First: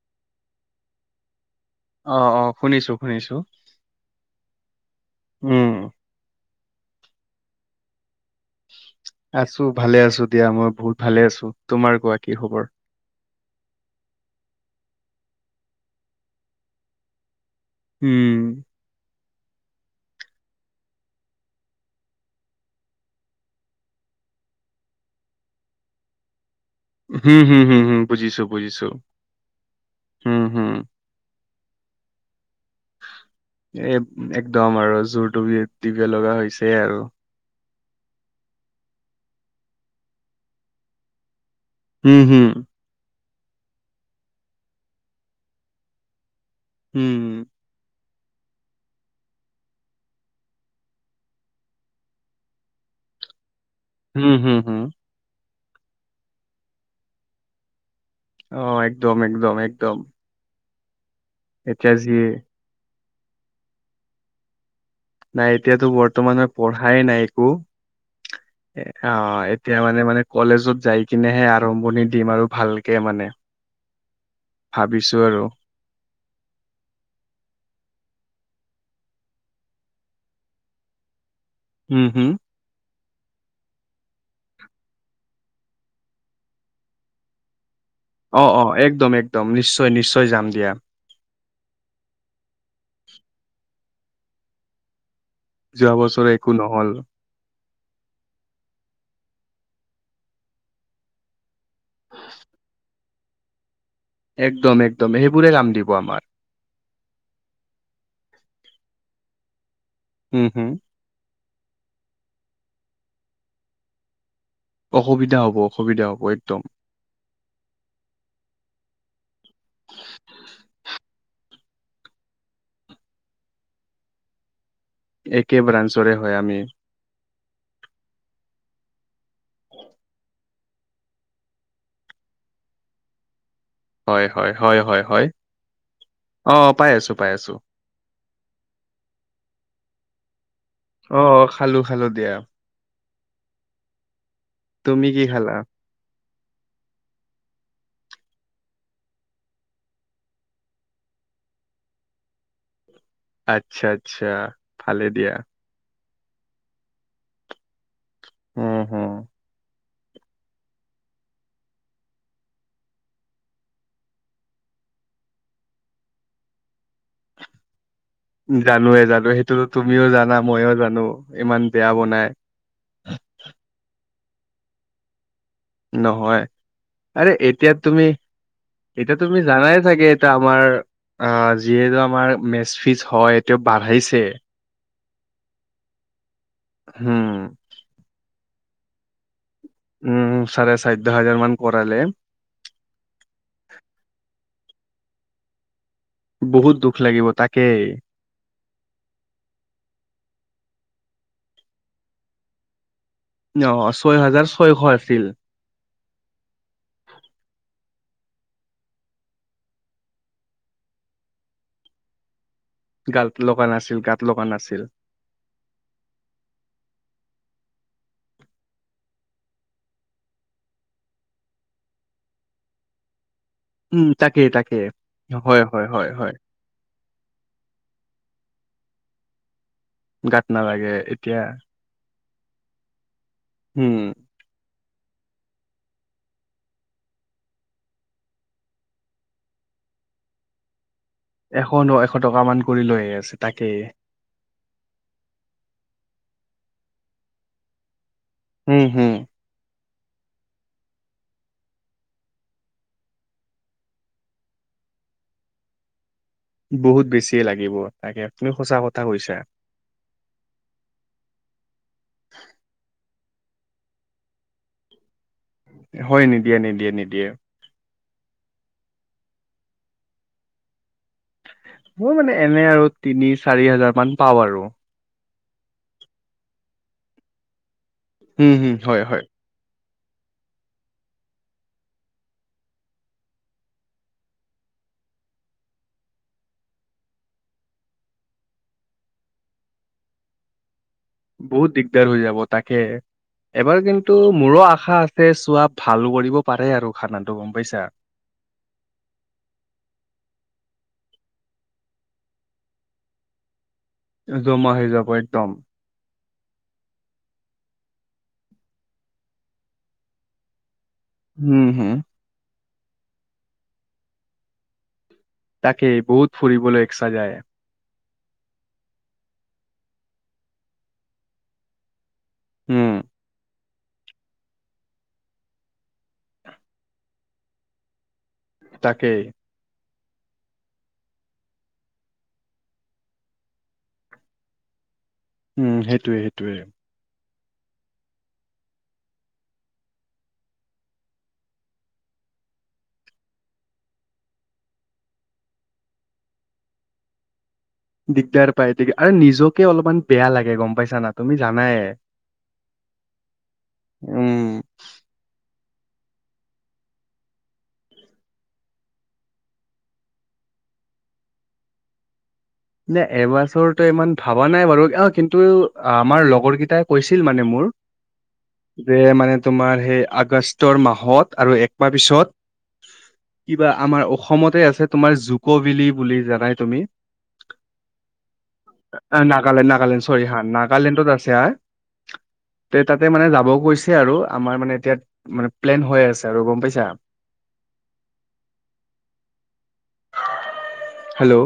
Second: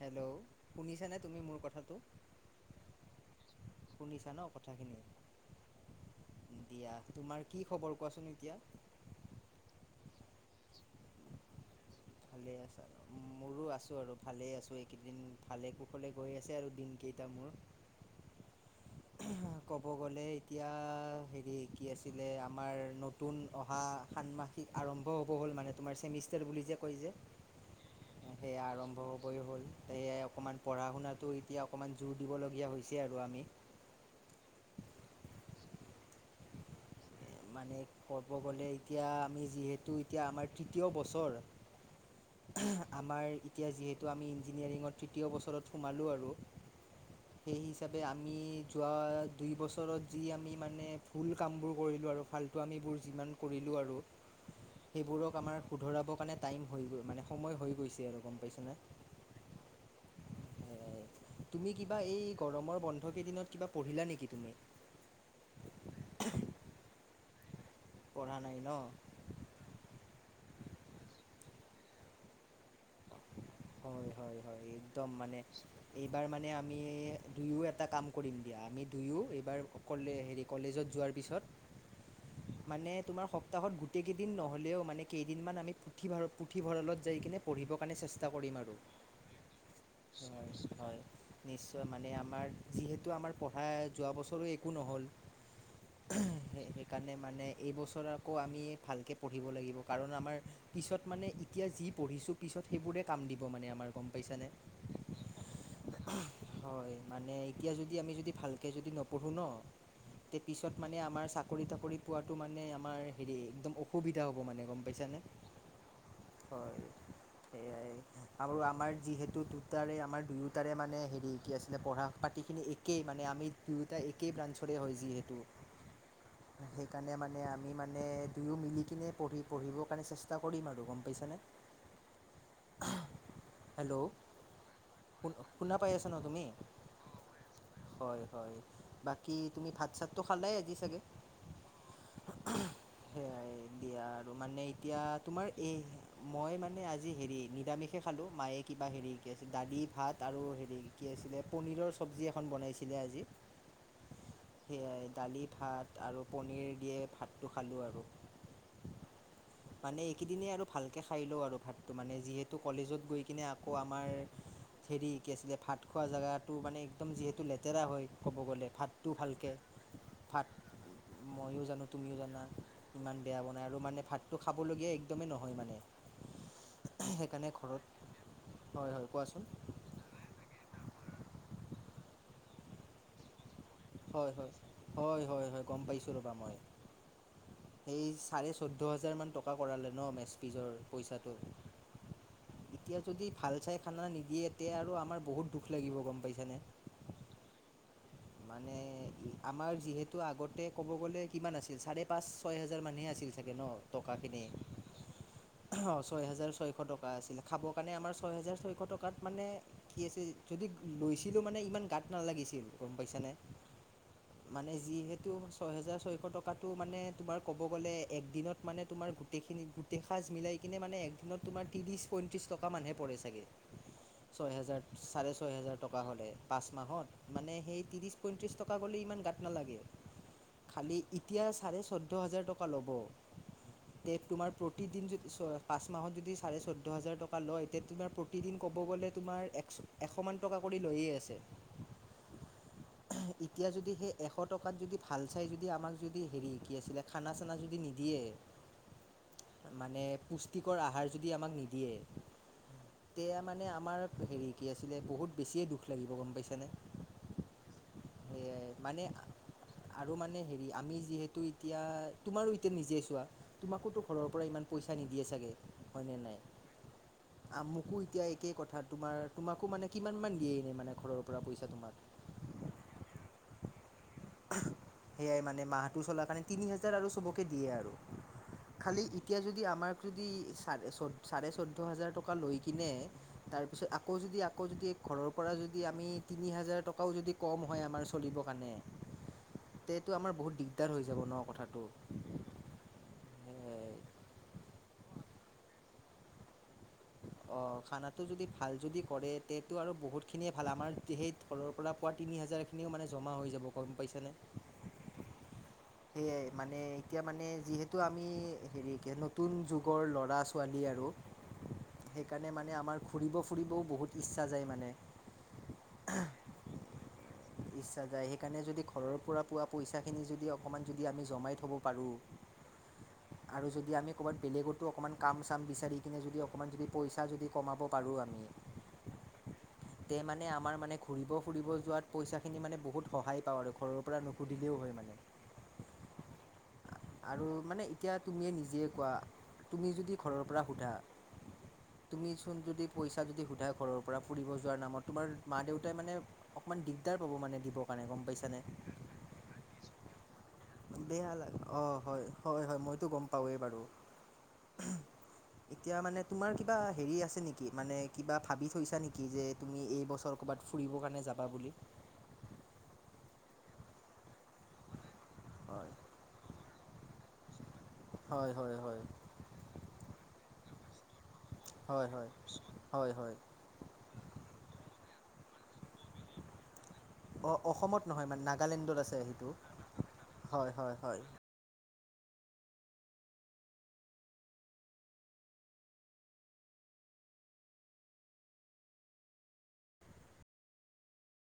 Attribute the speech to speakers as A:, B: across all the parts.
A: Hello শুনিছা নে তুমি মোৰ কথা
B: অহ অ শুনিছো শুনিছো
A: শুনিছা ন কথাখিনি
B: উম
A: দিয়া তোমাৰ কি খবৰ? কোৱাচোন এতিয়া
B: আছো ভালে আছো দিয়া মই বহুত ভালে আছো তোমাৰ কোৱা কি
A: ভালে
B: খবৰ?
A: আছা মোৰো আছো আৰু ভালে আছো এইকেইদিন ভালে কুশলে গৈ আছে আৰু দিন কেইটা মোৰ।
B: উম।
A: ক'ব গ'লে এতিয়া হেৰি কি আছিলে আমাৰ নতুন অহা খানমাতিত আৰম্ভ হ'ব হ'ল মানে তোমাৰ চেমিষ্টাৰ বুলি যে হৈ যে
B: হম হম হম হম বুজিছো
A: সেয়া
B: বুজিছো
A: আৰম্ভ হবই হ'ল এয়াই
B: হম
A: অকমান
B: হম।
A: পঢ়া শুনাটো এতিয়া অক অকমান জোৰ দিব লগীয়া হৈছে আৰু আমি।
B: এ একদম আৰু জোৰটো দি দিব লগা হৈছে আৰু।
A: মানে ক'ব গ'লে এতিয়া আমি যিহেতু এতিয়া আমাৰ তৃতীয় বছৰ
B: হুম হুম।
A: আমাৰ এতিয়া যিহেতু আমি ইঞ্জিনিয়াৰিঙত তৃতীয় বছৰত সোমালোঁ আৰু
B: হুম।
A: সেই হিচাপে আমি যোৱা দুই বছৰত যি আমি মানে ভুল কামবোৰ কৰিলোঁ আৰু ফাল্টু আমিবোৰ যিমান কৰিলো আৰু
B: হম হম হম
A: সেইবোৰক আমাৰ শুধৰাবৰ কাৰণে টাইম হৈ গৈ মানে সময় হৈ গৈছে। আৰু গম
B: অ
A: পাইছানে
B: একদম একদম একদম।
A: তুমি
B: এতিয়া
A: কিবা
B: যি
A: এই গৰমৰ বন্ধকেই দিনত কিবা পঢ়িলা নেকি তুমি?
B: নাই এতিয়াতো বৰ্তমান মই পঢ়াই নাই
A: পঢ়া নাই ন
B: অ এতিয়া মানে মানে কলেজত যাই কিনেহে আৰম্ভণি দিম আৰু ভালকে মানে।
A: হয় হয় হয় একদম
B: ভাবিছো আৰু
A: মানে এইবাৰ মানে আমি দুয়ো এটা কাম। কৰিম দিয়া আমি দুয়ো এইবাৰ ক'লে হেৰি কলেজত যোৱাৰ পিছত
B: উম হম।
A: মানে তোমাৰ। সপ্তাহত গোটেইকেইদিন নহ'লেও মানে কেইদিনমান আমি পুথিভঁৰ পুথিভঁৰালত যাই কিনে পঢ়িব।
B: অ অ একদম একদম নিশ্চয় নিশ্চয় যাম দিয়া।
A: হয় হয় নিশ্চয় মানে আমাৰ যিহেতু আমাৰ পঢ়া যোৱা বছৰো একো নহ'ল।
B: যোৱা বছৰে একো নহ'ল।
A: সেইকাৰণে মানে এইবছৰ আকৌ আমি ভালকৈ পঢ়িব লাগিব কাৰণ আমাৰ পিছত মানে এতিয়া যি পঢ়ি পিছত সেইবোৰে কাম দিব মানে আমাৰ। গম পাইছা নে?
B: একদম একদম সেইবোৰে কাম দিব আমাৰ
A: হয় মানে এতিয়া যদি আমি যদি ভালকৈ যদি নপঢ়োঁ ন, তে
B: উম হম
A: পিছত মানে আমাৰ চা কৰি তাকৰি পোৱাটো মানে আমাৰ হেৰি একদম অসুবিধা হ'ব। মানে গম পাইছানে
B: অসুবিধা হ'ব অসুবিধা হ'ব একদম।
A: সেইয়াই আৰু আমাৰ যিহেতু দুটাৰে আমাৰ দুয়োটাৰে মানে হেৰি কি আছিলে পঢ়া পাতিখিনি একেই মানে আমি দুয়োটা একেই ব্ৰাঞ্চ ৰে হয় যিহেতু,
B: একে ব্ৰাঞ্চৰে হয় আমি
A: সেইকাৰণে মানে আ আমি মানে দুয়ো মিলি কিনে পঢ়ি পঢ়িবৰ কাৰণে চেষ্টা কৰিম আৰু গম পাইছ নে? [unintelligible]
B: হয় হয় হয় হয় হয়।
A: শুন শুনা পাই আছা ন তুমি
B: অঁ পাই আছো পাই আছো।
A: হয় হয়। বাকি তুমি ভাত চাতটো খালে?
B: অ খালো খালো দিয়া।
A: সেয়াই দিয়া আৰু মানে এতিয়া
B: তুমি কি
A: তোমাৰ
B: খালা
A: এই মই মানে আ জি হেৰি নিৰামিষে খালো মায়ে কিবা হেৰি বনাইছিল দালি ভাত আৰু হেৰি কি আছিলে পনীৰৰ চব চবজি এখন বনাইছে।
B: আচ্ছা আচ্ছা
A: সেয়াই
B: ভালে দিয়া।
A: দালি ভাত আৰু পনীৰ দিয়ে ভাতটো খালোঁ আৰু।
B: উম হম।
A: মানে এইকেইদিনে আৰু ভালকে খাই লওঁ আৰু ভাত তো মানে যিহেতু কলেজত গৈ কিনে আকৌ আমাৰ হেৰি কি আছিলে ভাত খোৱা জেগাটো মানে একদম যিহেতু লেতেৰা হয়। ক'ব গ'লে
B: জানোয়ে
A: ভাতটো
B: জানোয়ে
A: ভালকৈ
B: সেইটোতো তুমিও জানা
A: ভাত
B: মইও জানো
A: ময়ো
B: ইমান
A: জানো
B: বেয়া
A: তুমিও
B: বনাই।
A: জানা ইমান বেয়া বনাই আৰু মানে ভাতটো খাবলগীয়া একদমেই নহয় মানে।
B: নহয়। আৰে
A: সেইকাৰণে
B: এতিয়া
A: ঘৰত
B: তুমি
A: হয় হয়
B: এতিয়া তুমি
A: কোৱাচোন
B: জানাই চাগে এইটো আমাৰ আহ যিহেতু আমাৰ মেচ ফিছ হয় এইটো বাঢ়িছে।
A: হয় হয় হয় হয় হয় গম পাইছো ৰবা মই।
B: হম।
A: এই চাৰে চৈধ্য হাজাৰ মান টকা কৰালে ন মেচ
B: উম
A: ফিজৰ
B: চাৰে চৈধ্য
A: পইচাটো।
B: হাজাৰ মান কৰালে
A: এতিয়া যদি ভাল চাই খানা নিদিয়ে এতিয়া আৰু আমাৰ বহুত দুখ লাগিব গম পাইছানে
B: বহুত দুখ লাগিব তাকেই।
A: মানে আমাৰ যিহেতু আগতে ক'ব গলে কিমান আছিল, চাৰে পাঁচ ছয় হাজাৰ মানেই আ ছিল চাগে ন
B: অ
A: টকা
B: ছয়
A: খিনি,
B: হাজাৰ ছয়শ আছিল
A: অ ছয় হাজাৰ ছয়শ টকা আছিল খাব মানে আমাৰ ছয় হেজাৰ ছয়শ টকাত মানে কি আছে যদি লৈছিলোঁ মানে ইমান গাত নালাগিছিল। গম পাইছ
B: গাত
A: নে
B: লগা নাছিল গাত লগা
A: মানে
B: নাছিল
A: যিহেতু ছয় হেজাৰ ছয়শ টকাটো মানে তোমাৰ ক'ব গ'লে একদিনত মানে তোম গোটেইখিনি গোটেই সাজ মিলাই কিনে মানে একদিনত তোমাৰ ত্ৰিশ পঁইত্ৰিশ টকা মানহে পৰে চাগে।
B: উম তাকেই
A: ছয়
B: তাকে
A: হোজাৰ চাৰে ছয়
B: হয়
A: হোজাৰ
B: হয়
A: টকা
B: হয়
A: হ'লে
B: হয়
A: পাঁচ মাহত মানে এই ত্ৰিছ পঁইত্ৰিছ টকা গ'লে ইমান গাঁত নালাগে।
B: গাত নালাগে
A: খালি
B: এতিয়া
A: চাৰে চৈধ্য হাজাৰ টকা ল'ব।
B: উম
A: তে তোমাৰ প্ৰ প্ৰতিদিন যদি পাঁচ মাহত যদি চাৰে চৈধ্য হাজাৰ টকা লয়, তেতিয়া তোমাৰ প্ৰতিদিন ক'ব গ'লে তোমাৰ এক এশ মান টকা কৰি লৈয়ে। আছে
B: এশ ন এশ। টকা মান কৰি লৈ আহি আছে
A: এতিয়া
B: তাকেই
A: যদি সেই এশ টকাত যদি ভাল চাই যদি আমাক যদি হেৰি কি আছিলে খানা চানা যদি নিদিয়ে
B: হম হম।
A: মানে পুষ্টিকৰ আহাৰ যদি আমাক নিদিয়ে তেতিয়া মানে আমাৰ হেৰি কি আছিলে বহুত বেছিয়ে দুখ লাগিব গ
B: বহুত বেছিয়ে লাগিব তাকে তুমি সঁচা
A: স
B: কথা
A: মানে
B: কৈছা
A: আৰু মানে হেৰি আমি যিহেতু এতিয়া তোমাৰো এতিয়া নিজে তোমাকতো ঘৰৰ পৰা ইমান পইচা নিদি আছিল। গে হয়নে
B: হয়
A: নাই
B: নিদিয়ে নিদিয়ে নিদিয়ে
A: আমাকো এতিয়া একেই কথা তোমাৰ তোমাকো মানে কিমান মান দিয়ে এনেই মানে ঘৰৰ পৰা পইচা তোমাক
B: মোৰ মানে এনে আৰু তিনি চাৰি হাজাৰ মান পাও আৰু
A: সেয়াই মানে মাহটো চলাৰ কাৰণে তিনি হোজাৰ আৰু চবকে দিয়ে আৰু
B: উম হুম হয়
A: খালী
B: হয়।
A: এতিয়া যদি আমাৰ [unintelligible] যদি চাৰে চাৰে চৈধ্য হাজাৰ টকা লৈ কিনে তাৰপিছত আকৌ যদি আকৌ যদি [inaudible] [unintelligible] ঘৰৰ পৰা যদি আমি তিনি হাজাৰ টকাও যদি কম হয় আমাৰ চলিব কাৰণে [inaudible] [unintelligible] সেইটোৱেই আমাৰ বহুত দিশ [inaudible]
B: বহুত দিগদাৰ হৈ যাব তাকে এবাৰ কিন্তু মোৰো আশা আছে [inaudible] চোৱা ভাল কৰিব পাৰে আৰু [unintelligible] গম
A: অ
B: পাইছা।
A: খানা যদি ভাল যদি কৰে তেতিয়াটো আৰু বহুত খিনিয়ে ভাল আমাৰ সেই তলৰ পৰা পোৱা তিনি হাজাৰখিনিও মানে জমা হৈ যাব [inaudible]
B: জমা হৈ যাব একদম
A: সেয়াই মানে এতিয়া মানে যিহেতু আমি হেৰি নতুন যুগৰ ল'ৰা ছোৱালী আৰু
B: হুম-হুম
A: সেইকাৰণে মানে আমাৰ ঘূৰিব ফুৰিবও বহুত ইচ্ছা যায় মানে
B: তাকেই বহুত ফুৰিবলৈ ইচ্ছা যায়।
A: ইচ্ছা যায় সেইকাৰণে যদি ঘৰৰ পৰা পোৱা পইচাখিনি যদি অকণমান যদি আমি জমাই থ'ব পাৰোঁ।
B: উম
A: আৰু যদি আমি ক'ৰবাত বেলেগতো অকণমান কাম-চাম বিচাৰি কিনে যদি অকণমান যদি পইচা যদি কমাব পাৰোঁ আমি।
B: তাকেই
A: তেতিয়া মানে আমাৰ মানে ঘূৰিব ফুৰিব যোৱাত পইচাখিনি মানে বহুত সহায় পাওঁ আৰু ঘৰৰ পৰা নুখুজিলেও হয় মানে
B: উম সেইটোৱেই-সেইটোৱেই
A: আৰু মানে এতিয়া তুমিয়ে নিজে কোৱা তুমি যদি ঘৰৰ পৰা খোজা তুমি চোন যদি পইচা যদি খোজাই ঘৰৰ পৰা ফুৰিব যোৱাৰ নামত তোমাৰ মা দেউতাই মানে ইমান দিগদাৰ পাব মানে দিবৰ কাৰণে গম
B: দিগদাৰ
A: পাইছানে
B: পায় আৰু নিজকে অলপমান বেয়া লাগে। গম পাইছা না
A: বেয়া
B: তুমি
A: লাগে
B: জানাই।
A: অ হয় হয় হয় মইতো গম পাওৱেই বাৰু
B: উম।
A: এতিয়া মানে তোমাৰ কিবা হেৰি আছে নেকি মানে কিবা ভাবি থৈছা নেকি যে তুমি এইবছৰ ক'ৰবাত। ফুৰিবৰ কাৰণে যাবা বুলি
B: [inaudible] নে এবছৰটো ইমান ভবা নাই বাৰু অ কিন্তু
A: হয়
B: আমাৰ লগৰকেইটাই কৈছিল মানে মোৰ
A: হয় হয়
B: যে
A: হয়
B: মানে তোমাৰ সেই আগষ্টৰ মাহত আৰু একমাহৰ
A: হয়
B: পিছত
A: হয় হয় হয়
B: কিবা আমাৰ অসমতে আছে। তোমাৰ জুকবিলি বুলি জানাই তুমি
A: অ অসমত নহয় মানে নাগালেণ্ডত আছে
B: আ,
A: সেইটো
B: নাগালেণ্ড নাগালেণ্ড চৰি হা
A: হয় হয়
B: নাগালেণ্ডত
A: হয়।
B: আছে হা [unintelligible] তে তাতে মানে যাবও কৈছে আৰু আমাৰ মানে এতিয়া মানে প্লেন হৈ আছে আৰু গম পাইছা। [inaudible] হেল্ল'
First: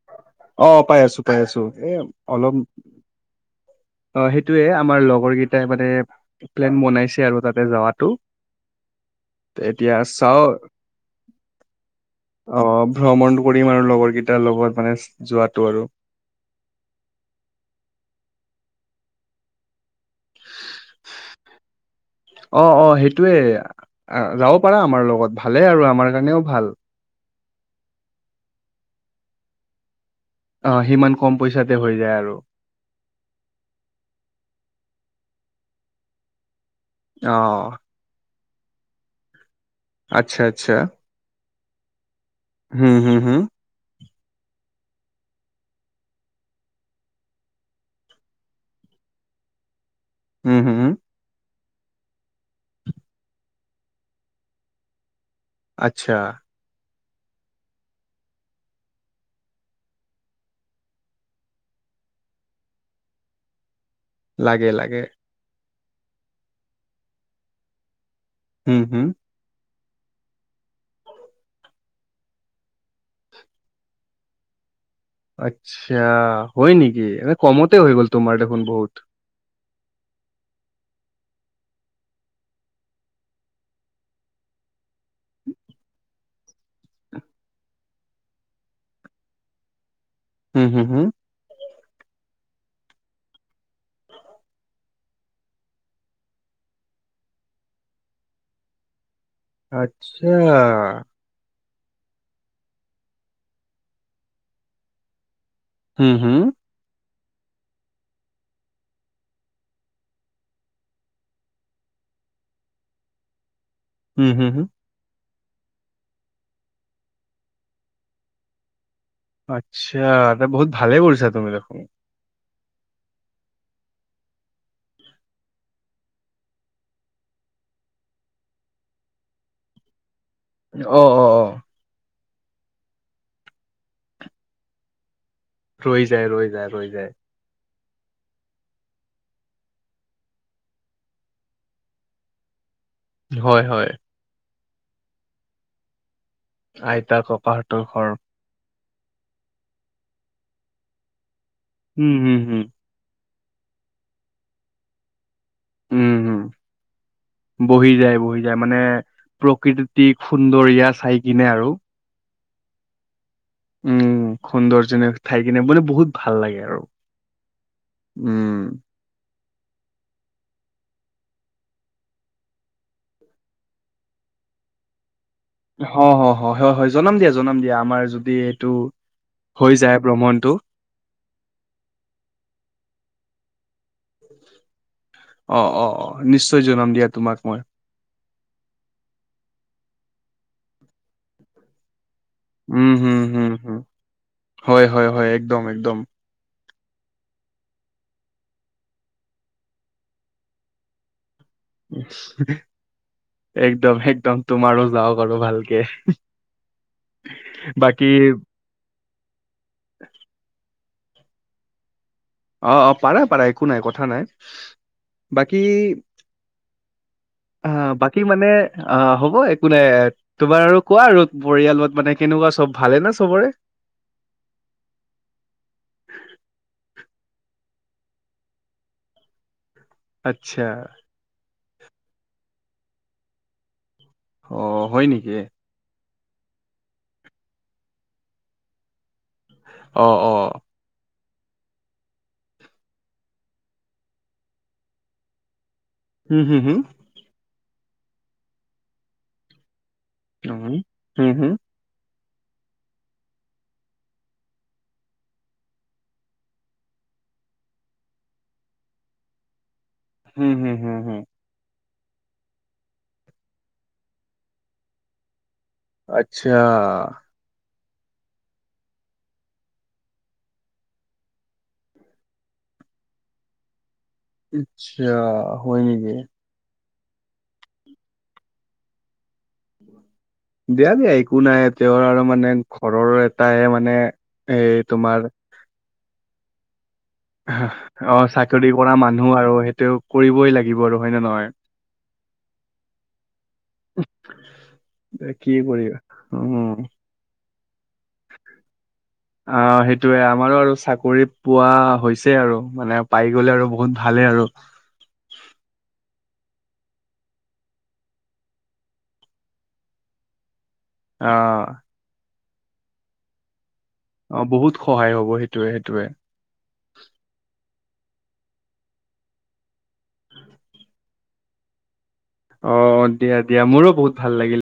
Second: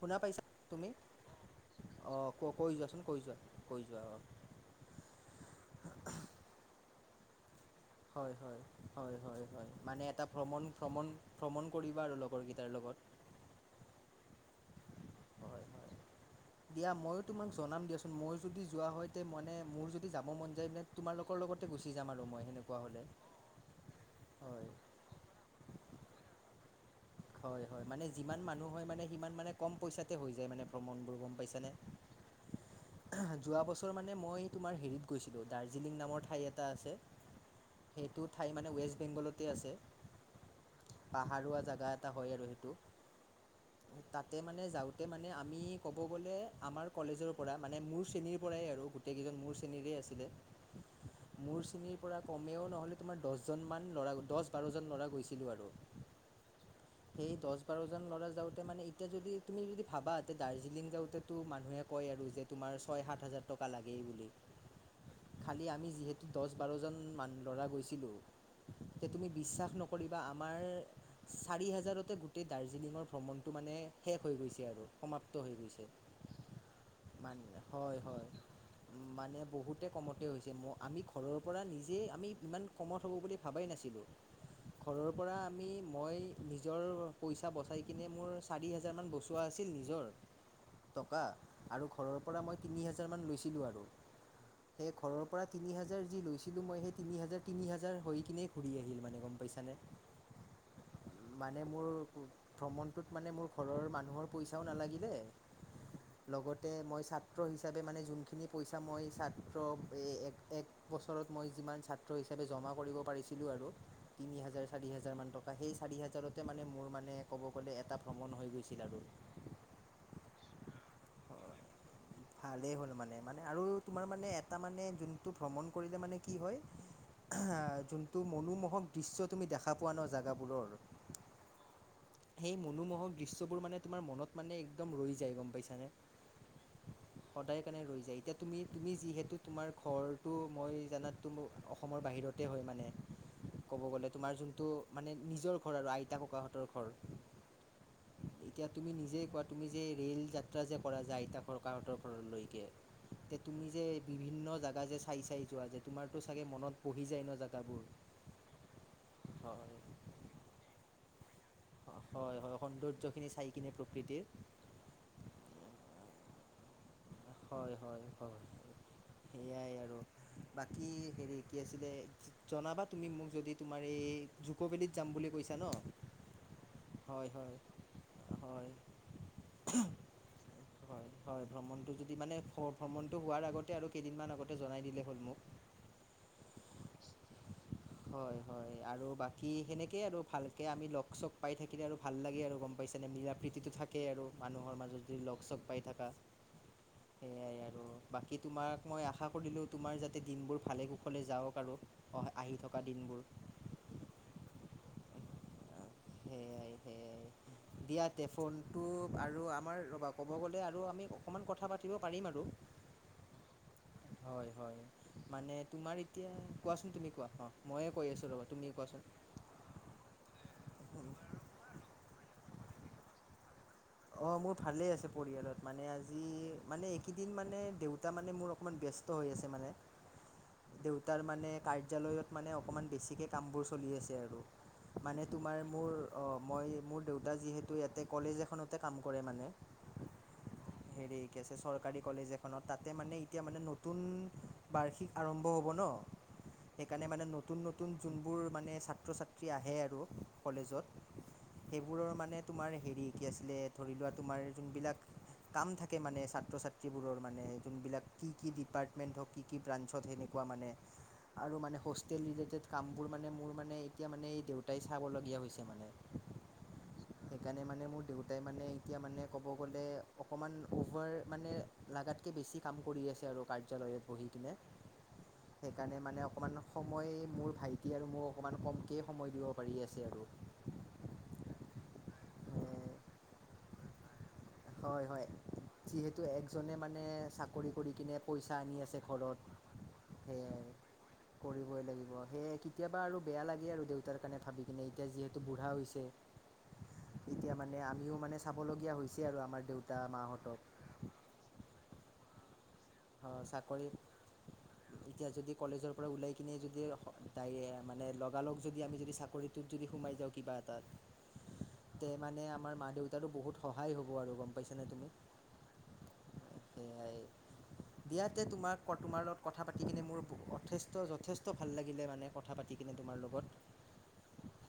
A: শুনা পাইছা
B: অ
A: তুমি
B: পাই আছোঁ পাই আছোঁ
A: অ ক
B: অলপ
A: কৈ যোৱাচোন কৈ যোৱা কৈ যোৱা
B: অ সেইটোৱেই আমাৰ লগৰকেইটাই মানে প্লেন বনাইছে আৰু তাত
A: হয় হয় হয় হয় হয়
B: এতিয়া
A: মানে এটা
B: চাও
A: ভ্ৰমণ ভ্ৰমণ ভ্ৰমণ কৰিবা লগ
B: অ ভ্ৰমণ কৰিম আৰু লগৰকেইটাৰ লগত মানে যোৱাটো
A: হয়
B: আৰু
A: হয় দিয়া ময়ো তোমাক জনাম দিয়াচোন মই। যদি যোৱা হয় তে মানে মোৰ যদি যাব মন যে তোমালোকৰ লগতে গুচি যাম আৰু মই সেনেকুৱা হ'লে।
B: আহ যাব
A: হয়
B: পাৰা আমাৰ লগত ভালে আৰু আমাৰ জনিও ভাল।
A: হয় হয় মানে যিমান মানুহ হয় মানে সিমান মানে কম পইচাত। ইয়াতে
B: অ
A: ভ্ৰমণ
B: সিমান
A: বোৰ গম
B: কম
A: পাই নে
B: পইচাতে হৈ যায় আৰু
A: যোৱা বছৰ মানে মই তোমাৰ হেৰিত গৈছিলোঁ দাৰ্জিলিং নামৰ ঠাই এটা আছে
B: অ
A: সেইটো ঠাই মানে ৱেষ্ট বেংগলত ইয়াতে আছে
B: আচ্ছা আচ্ছা
A: পাহাৰোৱা জাগা এটা হয় আৰু সেইটো
B: হুম হুম হুম
A: তাতে মানে যাওঁতে মানে আমি ক'ব গ'লে আমাৰ কলেজৰ পৰা মানে মোৰ শ্ৰেণীৰ পৰাই আৰু গোটেই কেইজন মোৰ শ্ৰেণীৰে আছে
B: উম হম উম
A: খিনিৰ পৰা কমেও নহ'লে তোমাৰ দহজন মান ল'ৰা দহ বাৰজন ল'ৰা গৈছে।
B: আচ্ছা
A: সেই দহ বাৰজন ল'ৰা যাওঁতে মানে এতিয়া যদি তুমি যদি ভাবা এ দাৰ্জিলিং যাওঁতে তো মানুহে কয় আৰু যে তোমাৰ ছয় সাত হাজাৰ টকা লাগে।
B: লাগে লাগে।
A: [inaudible] কৰিবা
B: হুম হুম
A: আমাৰ চে- চাৰি হাজাৰতে গোটেই দাৰ্জিলিং ভ্ৰমণতো মানে শেষ হৈ গৈছে আৰু -
B: আচ্ছা হয় নেকি এ
A: মান
B: কমতে হৈ গ'ল তোমাৰ দেখোন বহুত।
A: কমতে কমতে হৈছে ম আমি ঘৰৰ পৰা নিজেই আমি ইমান কমত হ'ব বুলি ভাবাই নাছিলোঁ। ঘৰৰ পৰা আমি মই নিজৰ পইচা বচাই কিনে মোৰ চাৰি হোজাৰমান বচোৱা আছিল নিজৰ।
B: হম হম হম
A: টকা আৰু ঘৰৰ পৰা মই তিনি হাজাৰমান লৈছিলোঁ আৰু। সেই ঘৰৰ পৰা তিনি হাজাৰ যি লৈছিলোঁ মই সেই তিনি হাজাৰ তিনি হাজাৰ হৈ কিনে ঘুৰি আহিলোঁ মানে গম- পাইছানে
B: আচ্ছা
A: মানে মোৰ ভ্ৰমণটোত মানে মোৰ ঘৰৰ মানুহৰ পইচাও নালাগিলে
B: হুম হুম
A: লগতে মই- ছাত্ৰ হিচাপে মানে যোনখিনি পইচা মই ছাত্ৰ এক বছৰত মই যিমান ছাত্ৰ হিচাপে জমা কৰিব পাৰিছিলোঁ আৰু
B: হুম
A: তিনি
B: হুম
A: হাজাৰ
B: হুম
A: চাৰি হাজাৰ মান টকা সেই চাৰি হাজাৰতে মানে মোৰ মানে ক'ব গ'লে এটা ভ্ৰমণ হৈ গৈছিল আৰু
B: আচ্ছা এটা বহুত ভালে কৰিছা তুমি দেখোন
A: ভালেই হ'ল মানে মানে আৰু তোমাৰ মানে এটা মানে যোনটো ভ্ৰমণ কৰিলে মানে কি হয় আহ যোনটো মনোমোহক দৃশ্য তুমি দেখা পোৱা ন জেগাবোৰৰ
B: অ অ অ
A: সেই মনোমোহক দৃশ্যবোৰ মানে তোমাৰ মনত মানে একদম ৰৈ যায় গম। পাইছানে
B: ৰৈ যায় ৰৈ যায় ৰৈ যায়
A: সদায় কাৰণে ৰৈ যায় এতিয়া তুমি তুমি যিহেতু তোমাৰ ঘৰটো মই জানাত তো অসমৰ বাহিৰতে হয় মানে
B: হয়
A: ক'ব
B: হয়
A: গ'লে তোমাৰ যোনটো মানে নিজৰ ঘৰ আৰু আইতা ককাহঁতৰ ঘৰ
B: পাৰটোৰ ঘৰ
A: এতিয়া তুমি নিজে কোৱা তুমি যে ৰে'ল যাত্ৰা যে কৰা যায় আইতা ককাহঁতৰ
B: উম হুম হুম
A: ঘৰলৈকে। তে তুমি যে বিভিন্ন জাগা যে চাই চাই যোৱা যে
B: উম
A: তোমাৰতো
B: হুম
A: চাগে মনত পঢ়ি যায় ন জেগাবোৰ হয়
B: প্ৰকৃতি সুন্দৰীয়া চাই কিনে আৰু
A: হয়- হয় সৌন্দৰ্য
B: উম সৌন্দৰ্যনক থাই কিনে মানে বহুত ভাল লাগে আৰু
A: হয় হয় হয়
B: উম।
A: সেয়াই আৰু
B: [unintelligible]
A: বাকী হেৰি কি আছিলে জনাবা তুমি মোক যদি তোমাৰ এই জুকবদিত যাম বুলি কৈছ।
B: অ হয় হয় হয় হয় জনাম দিয়া জনাম দিয়া আমাৰ যদি
A: হয়
B: এইটো। হৈ যায় ভ্ৰমণটো
A: হয় হয় ভ্ৰমণটো যদি মানে ভ্ৰমণটো হোৱাৰ আগতে আৰু কেইদিনমান আগতে জনাই দিলে হ'ল। মোক
B: অ অ অ নিশ্চয় জনাম দিয়া তোমাক মই।
A: হয় হয় আৰু বাকী সেনেকে আৰু ভালকে আমি লগ চগ পাই থাকিলে আৰু। ভাল লাগে আৰু গম
B: উম
A: পাইছে নে
B: হম
A: মিলা
B: হম
A: -প্ৰীতিটো
B: হম
A: থাকেই আৰু মানুহৰ
B: হয়
A: মাজত
B: হয়
A: যদি
B: হয়
A: লগ চগ
B: একদম
A: পাই
B: একদম
A: থাকা। সেইয়াই আৰু বাকী তোমাক মই আশা কৰিলো তোমাৰ যাতে দিনবোৰ ভালে কুশলে যাওক। আৰু অহ আহি
B: [unintelligible]
A: থকা দিনবোৰ
B: একদম -একদম তোমাৰো যাওক আৰু ভালকে। বাকী
A: দিয়াতে ফোনটো আৰু আমাৰ ৰবা ক'ব গ'লে। আমি অকণমান কথা পাতিব পাৰিম আৰু
B: অ অ পাৰা পাৰা একো নাই কথা নাই
A: হয় হয় মানে
B: বাকী
A: তোমাৰ এতিয়া কোৱাচোন। তেনেকুৱা অ।
B: অ
A: ময়ে কৈ
B: বাকী
A: আছোঁ ৰ'বা
B: মানে
A: তুমি
B: অ
A: কোৱাচোন
B: হ'ব একো নাই তোমাৰ আৰু কোৱা আৰু পৰিয়ালত মানে। ভৱা সব ভালে ন সবৰে।
A: অ মোৰ ভালে আছে পৰিয়ালত মানে আজি মানে এইকেইদিন মানে। দেউতা মানে মোৰ অকণমান ব্যস্ত হৈ আছে মানে।
B: আচ্ছা।
A: দেউতাৰ মানে কাৰ্যালয়ত মানে অকণমান বেছিকৈ কামবোৰ চলি আছে।
B: অ হয় নেকি?
A: অ মই মোৰ দেউতা যিহেতু ইয়াতে কলেজ এখনতে কাম কৰে মানে
B: আহ অ
A: হেৰি কি আ চৰকাৰী কলেজ এখনত তাতে মানে এতিয়া মানে নতুন বাৰ্ষিক আৰম্ভ হ'ব ন।
B: হুম হুম হুম
A: সেইকাৰণে মানে নতুন নতুন যোনবোৰ মানে ছাত্ৰ- ছাত্ৰী আহে আৰু
B: উম
A: কলেজত
B: হুম হুম
A: সেইবোৰৰ মানে তোমাৰ হেৰি কি আছিলে। ধৰি লোৱা তোমাৰ যোনবিলাক কাম থাকে মানে ছাত্ৰ ছাত্ৰীবোৰৰ মানে যোনবিলাক কি কি? ডিপাৰ্টমেণ্ট হওক কি কি ব্ৰাঞ্চত সেনেকুৱা
B: হুম
A: মানে
B: হুম হুম হুম
A: আৰু মানে হোতেল ৰিলেটেড কামবোৰ মানে মোৰ মানে এতিয়া মানে এই দেউতাই চাবলগীয়া হৈছে মানে
B: আচ্ছা
A: সেইকাৰণে মানে মোৰ দেউতাই মানে এতিয়া মানে ক'ব গ'লে অকমান অভাৰ মানে লাগাতকে বেছি কাম কৰি আছে। কাৰ্যালয়
B: আচ্ছা হয় নেকি।
A: মানে অকণমান সময় মোৰ ভাইটি আৰু মোৰ অকণমান কমকে সময়। দিব পাৰি আছে আৰু
B: দিয়া -দিয়া একো নাই তেওঁৰ আৰু মানে ঘৰৰ এটাহে মানে এই
A: হয়
B: তোমাৰ
A: -হয় যিহেতু একজনে মানে চাকৰি কৰি কিনে
B: অ
A: পইচা
B: চাকৰি
A: আনি
B: কৰা
A: আছে
B: মানুহ
A: ঘৰত
B: আৰু সেইটো কৰিবই লাগিব আৰু হয় নে নহয়।
A: ল সে কেতিয়াবা আৰু বেয়া লাগে আৰু দেউতাৰ কাৰণে ভাবি কিনে এতিয়া
B: এ,
A: যিহেতু
B: কি
A: বুঢ়া
B: কৰিবা
A: হৈছে।
B: [inaudible]
A: এতিয়া মানে আমিও মানে চাবলগীয়া হৈছে। আৰু
B: অ
A: আমাৰ দেউতা
B: সেইটোয়ে আমাৰো
A: মাহঁতক
B: আৰু চাকৰি পোৱা হৈছে আৰু। মানে পাই
A: অ
B: গ'লে আৰু
A: চাকৰি
B: বহুত ভালে আৰু
A: এতিয়া যদি কলেজৰ পৰা ওলাই। কিনি যদি তাই মানে লগালগ যদি আমি যদি চাকৰিটোত যদি সোমাই যাওঁ কিবা। ত
B: অ',
A: তে মানে আমাৰ মা দেউতাৰো বহুত। সহায় হ'ব আৰু
B: অ
A: গম
B: বহুত
A: পাইছানে তুমি
B: সহায় হ'ব সেইটোয়ে সেইটোৱে।
A: সেয়াই দিয়াতে তোমাক তোমাৰ লগত কথা পাতি কিনে মোৰ যথেষ্ট -যথেষ্ট ভাল লাগিলে মানে। কথা
B: অ
A: পাতি কিনে
B: অ
A: তোমাৰ
B: দিয়া- দিয়া
A: লগত
B: মোৰো বহুত ভাল লাগিল।